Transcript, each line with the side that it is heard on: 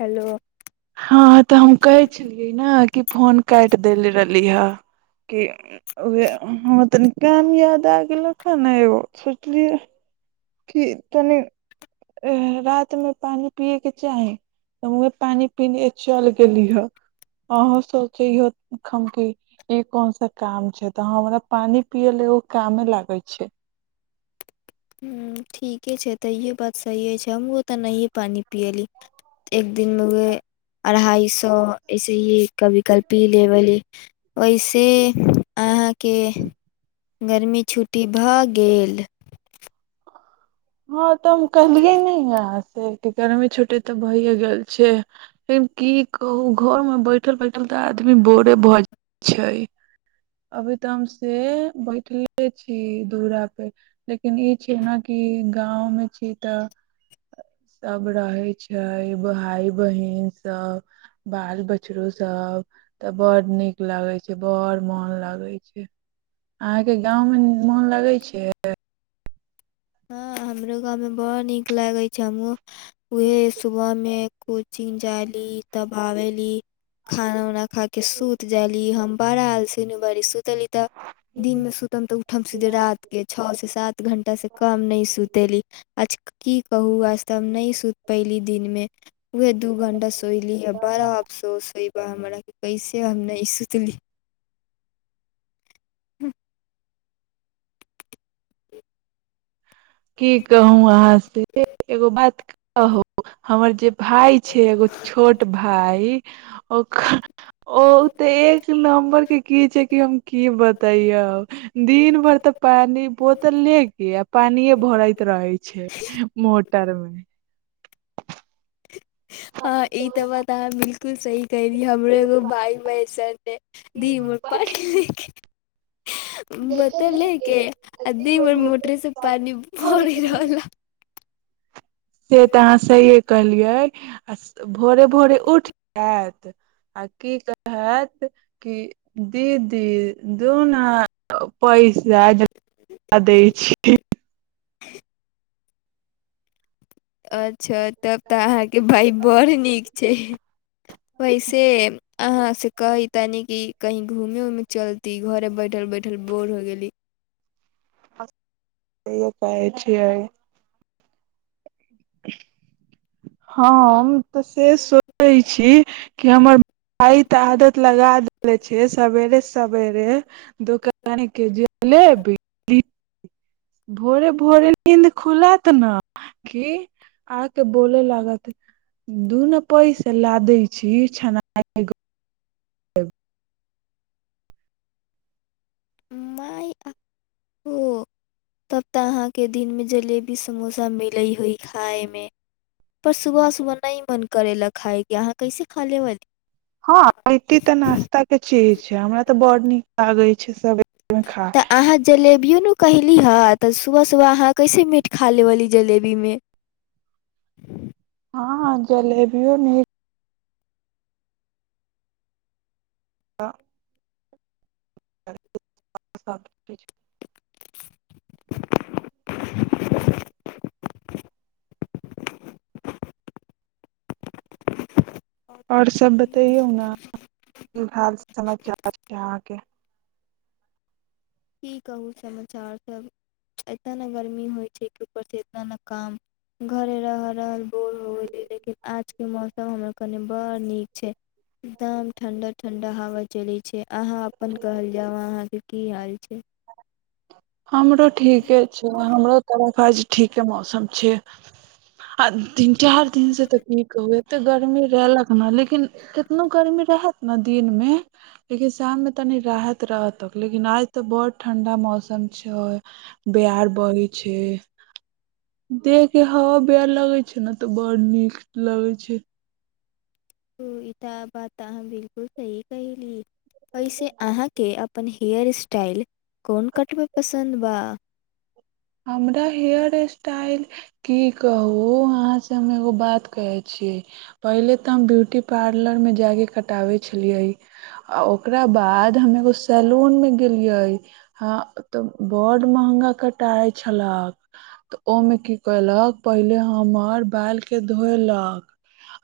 left: Hello
right: हँ तऽ हम कहै छलियै ने कि फोन काटि देले रहली ह कि उहे हां तनी काम याद आ गेलक हे ने एगो सोचलियै कि तनि रातिमे पानि पियएके चाही त उहे पानि पीने चल गेली ह अहू सोचैहे कि ई कोन सा काम छैय तऽ हमरा पानि पियै ल एगो कामे लागै छैय।
left: ह ठीके छै तऽ इहे बात सहीये छैय हमहुं तऽ नहिए पानी पिली एक दिनमे उ अढ़ाइ सौ ऐसे ही कभी काल पीले रहली वहिसे अहाँके गर्मी छुट्टी भऽ गेल
right: हँ तऽ हम कहलियै नहि न गर्मी छुटटी तऽ भहिए गेल छैय लेकिन की कहू घर मे बैठल बैठल तऽ आदमी बोरे भऽ जाइ छैय अभी तऽ हम से बैठले छी दुरा पे लेकिन ई छैय ने कि गाँंव मे छी तऽ सब रहे छैय भाय बहिन सब बाल बछरो सब तऽ बड़ नीक लागे छै बड़ मन लगै छैय अहाँके गाँवमे मोन लगै छैय
left: हँ हमरो गाँव में बड़ नीक लागैत छैय हमहू उहे सुबह मे कोचिंग जाली तब आबेली खाना उना खा के सूत जाली हम बड़ा आलसीन बारी सु चली तऽ दिन मे
right: छै
left: सुतम तऽ उठम सीधे रात के छौ से सात घंटा से काम नहि सूतेली आज की कहू आज त हम नहि सुत पहिली दिनमे उहे दू घण्टा सोइली बारा आफसोस होइ हमरा के कैसे हम नहि सुतली
right: की कहू अहाँ से एगो बात कहू हमर जे भाय छैय एगो छोट भाय ओकर ओ तऽ एक नम्बर के की छैय कि हम की बतैयो दिन भरि ते पानी बोतल ले के पानिये भरइत रहै छैय मो टर मे
left: हँ ई तऽ बात अहाँ बिलकुल सही कयरी हमरो एगो भाई [unintelligible] [unintelligible] धीमर पड़ ही ही बतेलै के आ दीन भर मोटरेसँ पानि भरि रहल ह
right: से तऽ अहाँ सहिए कहलियै आ भोरे भोरे उठ जायत आ की कहत कि दीदी दुना पैसा [unintelligible]
left: [inaudible] अच्छा तब तऽ अहाँके भाय बड़ नीक छैय वैसे अहाँ से कहयै तनी की कहीं घूमे उमे चल ती घरे बैठल बैठल बोर हो गेली
right: कहय छियै [inaudible] हम तऽ से सोचै छी कि हमर भाई‌ तऽ आदत लगा देेले छैय सवेरे सवेरे दोकान के जलेबी भोरे भोरे नीन्द खुलत ने कि आ त बोले लागत दू न पैसा ला दै छी छना [unintelligible]
left: माय ओ तब तऽ अहाँके दिन मे जलेबी समोसा मिले होई खाय मे पर सुबह सुबह नहि मन करे ला खायके अहाँ कैसे खा ले वाली
right: हँ ख तऽ नास्ता के चीज छैय हमरा तऽ बड़ नीक लागे [unintelligible] खाय
left: तऽ अहाँ जलेबियो ने क कहली हेँ तऽ सुबह सुबह अहाँ कैसे मीट खा लेब ई जलेबीमे
right: हँ जलेबियो न त [inaudible]
left: [inaudible]
right: आओर सब बतईयौ ने की हाल समाचार छैय अहाँके
left: की कहू समाचार सब एतना ने गर्मी होइ छैय के ऊपर से इतना ने काम घरे र रहल [unintelligible] लेकिन आजक ई मौसम हमर कने बड़ नीक छैय एकदम ठण्डा ठण्डा हवा चल छैय अहाँ अपन कहल जाउ अहाँके की हाल ठीक
right: हमरो ठीके छैय हमरो तरफ आज ठीके मौसम छैय आ तीन चार दिन से तऽ की कहु एते गर्मी रहलक न लेकिन केतनो गर्मी रहत ने दिन मे लेकिन शाम मे तनी राहत रहतक लेकिन आज त बड़ ठंडा मौसम अच्छा ब्यार बारय छैय देखह के हवा ब्यर लगै छैय ने तऽ बड़ नीक लगै छैय।
left: ओ इ त बात अहाँ बिलकुल सही कहहि ली एहिैस अहाँके अपन हेयर स्टाइल कोन कट मे पसन्द बा
right: हमरा हेयर स्टाइल की कहू अहाँसँ हम एगो बात कहै छियै पहिले तऽ हम ब्यूटी पार्लरमे जाकऽ कटाबैत छलियै आ ओकरा बाद हम एगो सैलूनमे गेलियै हँ तऽ बड्ड़ महगा क कटाइ छलक तऽ ओहिमे की कलक पहिले हमर बालके धोलक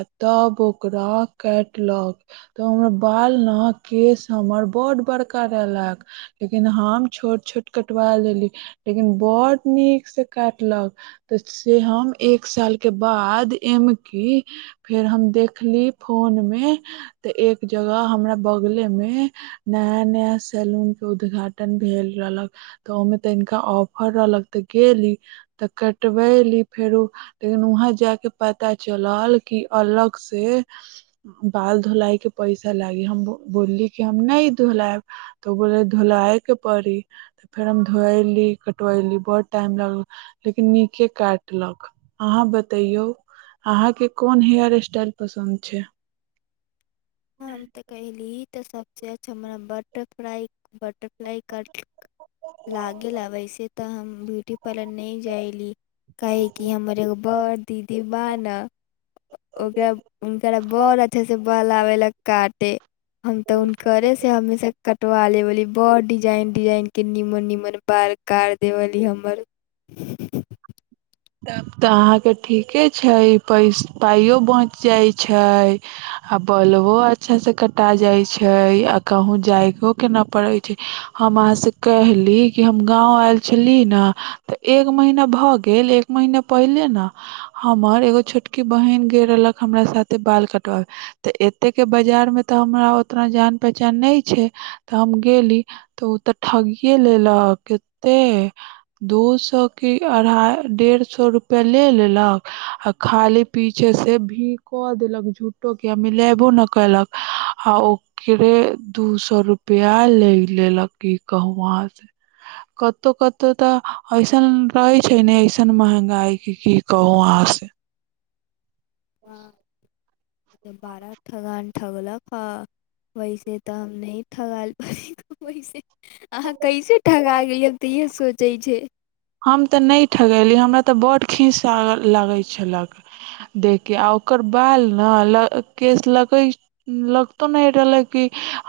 right: आ तब ओकरा काटलक तऽ हमर बाल ने केश हमर ब्ड बड़का रहलक लेकिन हम छोट छोट कटवा लेली लेकिन बड नीक से काटलक तऽ से हम एक साल के बाद एमकी फेर हम देखली फोन मे ते एक जगह हमरा बगले में नया नया सैलून के उद्घाटन भेल रहलक तऽ ओमे त ा ऑफर रहलक ते गेली तऽ कटबेली फेरो लेकिन वहां जाय के पता चलल क अलग से बाल धोलाय के पैसा लागी हम बोलली कि हम नहि धोलायब तो बोलल धोलाय के पड़ी त फेर हम धोएली कतबेली बर टाइम लागल लेकिन नीके काटलक अहाँ बतैयौ अहाँके कोन हेयर स्टाइल पसन्द छैय
left: हम त कहली [unintelligible] लागल आ वैसे तऽ हम ब्यूटी पार्लर नहि जाइली काहे कि हमर एगो बड़ दीदी बान ओकरा उनकरा बड अच्छा से बहलाबे ला काटे हम तऽ उनकरे से हमेशा कटवा लेवेली बड़ डिजाइन डिजाइनके निमन निमन बाल कार देवली हमर
right: तब तऽ अहाँके ठीके छैय पैस पाइयो बचि जाइत छैय आ बल्बो अच्छासँ कटा जाइत छैय आ कहूँ जायोके ना पड़ैत छैय हम अहाँसँ कहली कि हम गाँव आयल छली ने तऽ एक महीना भऽ गेल एक महिना पहिले ने हमर एगो छोटकी बहिन ग रहलक हमरा साथे बाल कटबाबे तऽ एते के बाजार में तऽ हमरा ओतना जान पहचान नहि छैय तऽ हम गेली तऽ ओ ते ठगियए लेलक कते दू सए की अढ़ाई डेढ़ सए सौ रुपया ले लेलक आ खाली पीछे से भी क देलक झूठो के मिलेबो न केलक आ ओकरे दू सौ रुपया ले लेलक की कहु अहाँ से कतौ कतौ तऽ ऐसन रहे छैय ने ऐसन महंगा गायकी की कहू अहाँ से
left: हां बारा ठगान ठगलक ह वैसे तऽ हम नहि ठगाईल बारी वैस अहाँ कैसे ठगा गइली हम त इहे सोच चै छैय
right: हम तऽ नहि ठगेली हमरा तऽ बड्ड खीस लगैई छलक देख के आ ओकर बाल ने केश लगै लगतो नहि रहलै कि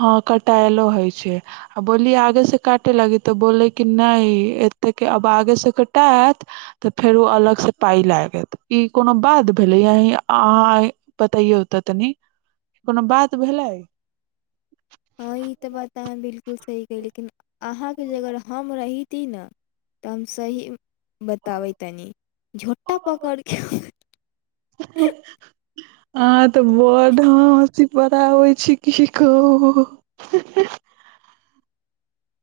right: हँ कटायलो होइ छैय आ बोलली आगेसँ काटे लागी तऽ बोलयै कि नहि एतेक के आब आगेसे कटात तऽ फेरु अलगसँ पाइ लागत ई कोनो बात भेलै यय अहाँ बतैयौ तऽ तनी कोनो बात भेलै
left: हँ ई तऽ बात अहाँ बिलकुल सही कही लेकिन अहाँके जगह अगर हम रहीती ने तऽ हम सही बताबै तनी झोटा पकड़ के
right: अहाँ तऽ बड़ हँसी पराबै छी की कहू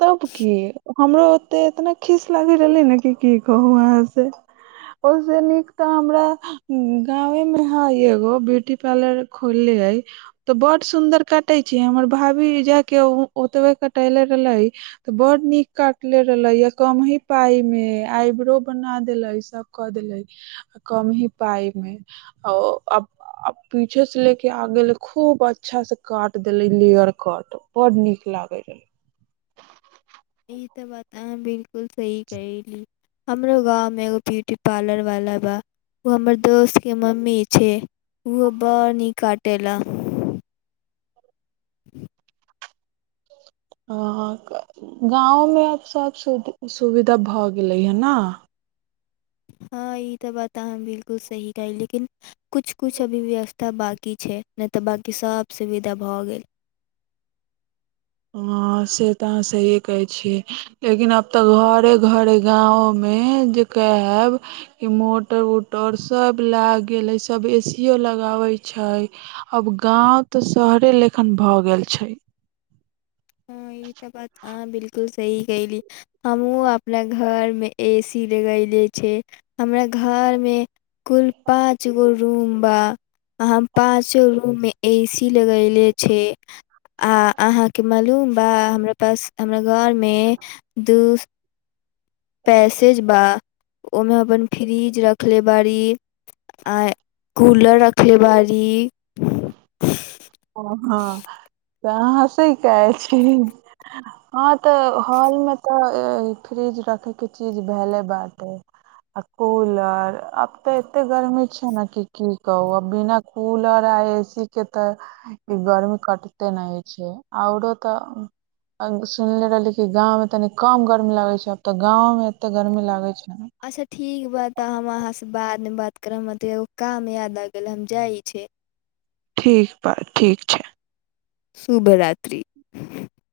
right: तब की हमरो ओते इतना खिस लागे रहले ने कि की कहू अहाँ के ओसे नीक तऽ हमरा गांवे मे है एगो ब्यूटी पार्लर खोलले हइ तऽ बड सुंदर कटे छी हमर भाभी जा के ओतबे कटेले रहले त बड नीक काटले रहले य कम ही पाई मे आइब्रो बना देलेस सब क देले कम ही पाय मे पीछे से ले के आ गेले खूब अच्छा से काट देले लेयर कट बड नीक लागे रहै
left: ई तऽ बात अहाँ बिलकुल सही कहिली हमरो गाँव मे एगो बि टी पार्लर वाला बा ओ हमर दोस्त के मम्मी छै ओ बड नीक काटेला
right: हँ गाँवमे आब सभ सु सुविधा भऽ गेलै हे ने
left: हँ ई तऽ बात अहाँ बिलकुल सही कहै लेकिन कुछ कुछ अभी व्यस्त तऽ बाकी छैय नहि तऽ बकी सभ सुविधा भऽ गेल
right: हँ से तऽ अहाँ सहए कहै छियै लेकिन आब तऽ घरे घरे गाँवोमे जे कहयब कि मोटर उटर सभ लागि गेल हइ सभ ए सीओ लगाबै छैय आब गाँव तऽ शहरे लेखन भऽ गेल छैय
left: हँ ई तऽ बात अहां बिलकुल सही कहिली। हमू अपना घर मे एसी लगले छैय। हमरा घर में कुल पांच गो रूम बा। हम पांचो रूममे एसी लगायले छै आ अहाँ के मालूम बा हमरा पास हमरा घरमे दू पैसेज बा ओमे हम अपन फ्रिज रख रखले बारी आ कूलर रखले बारी री
right: हं हां त आहाॅं हँसय कहे छी हँ ते हाॅल मे तऽ फ्रीज रखे के चीज धैले बाटे आ कूलर आब ते एते गर्मी छैय ने कि की कहू अब बिना कूलर आ ए सी के त ई गर्मी कटते न छैय औरो ते सुनले रहली की गांव में तनी कम गर्मी लागै छैय अब तऽ गांवं में एते गर्मी लागे छैय
left: अच्छा ठीक बा तऽ हम अहाँसँ बादमे बात करब हमरा तऽ एगो काम याद आ गेल हम जाइ छी
right: ठीक बा ठीक छैय
left: शुभरात्रि [inaudible]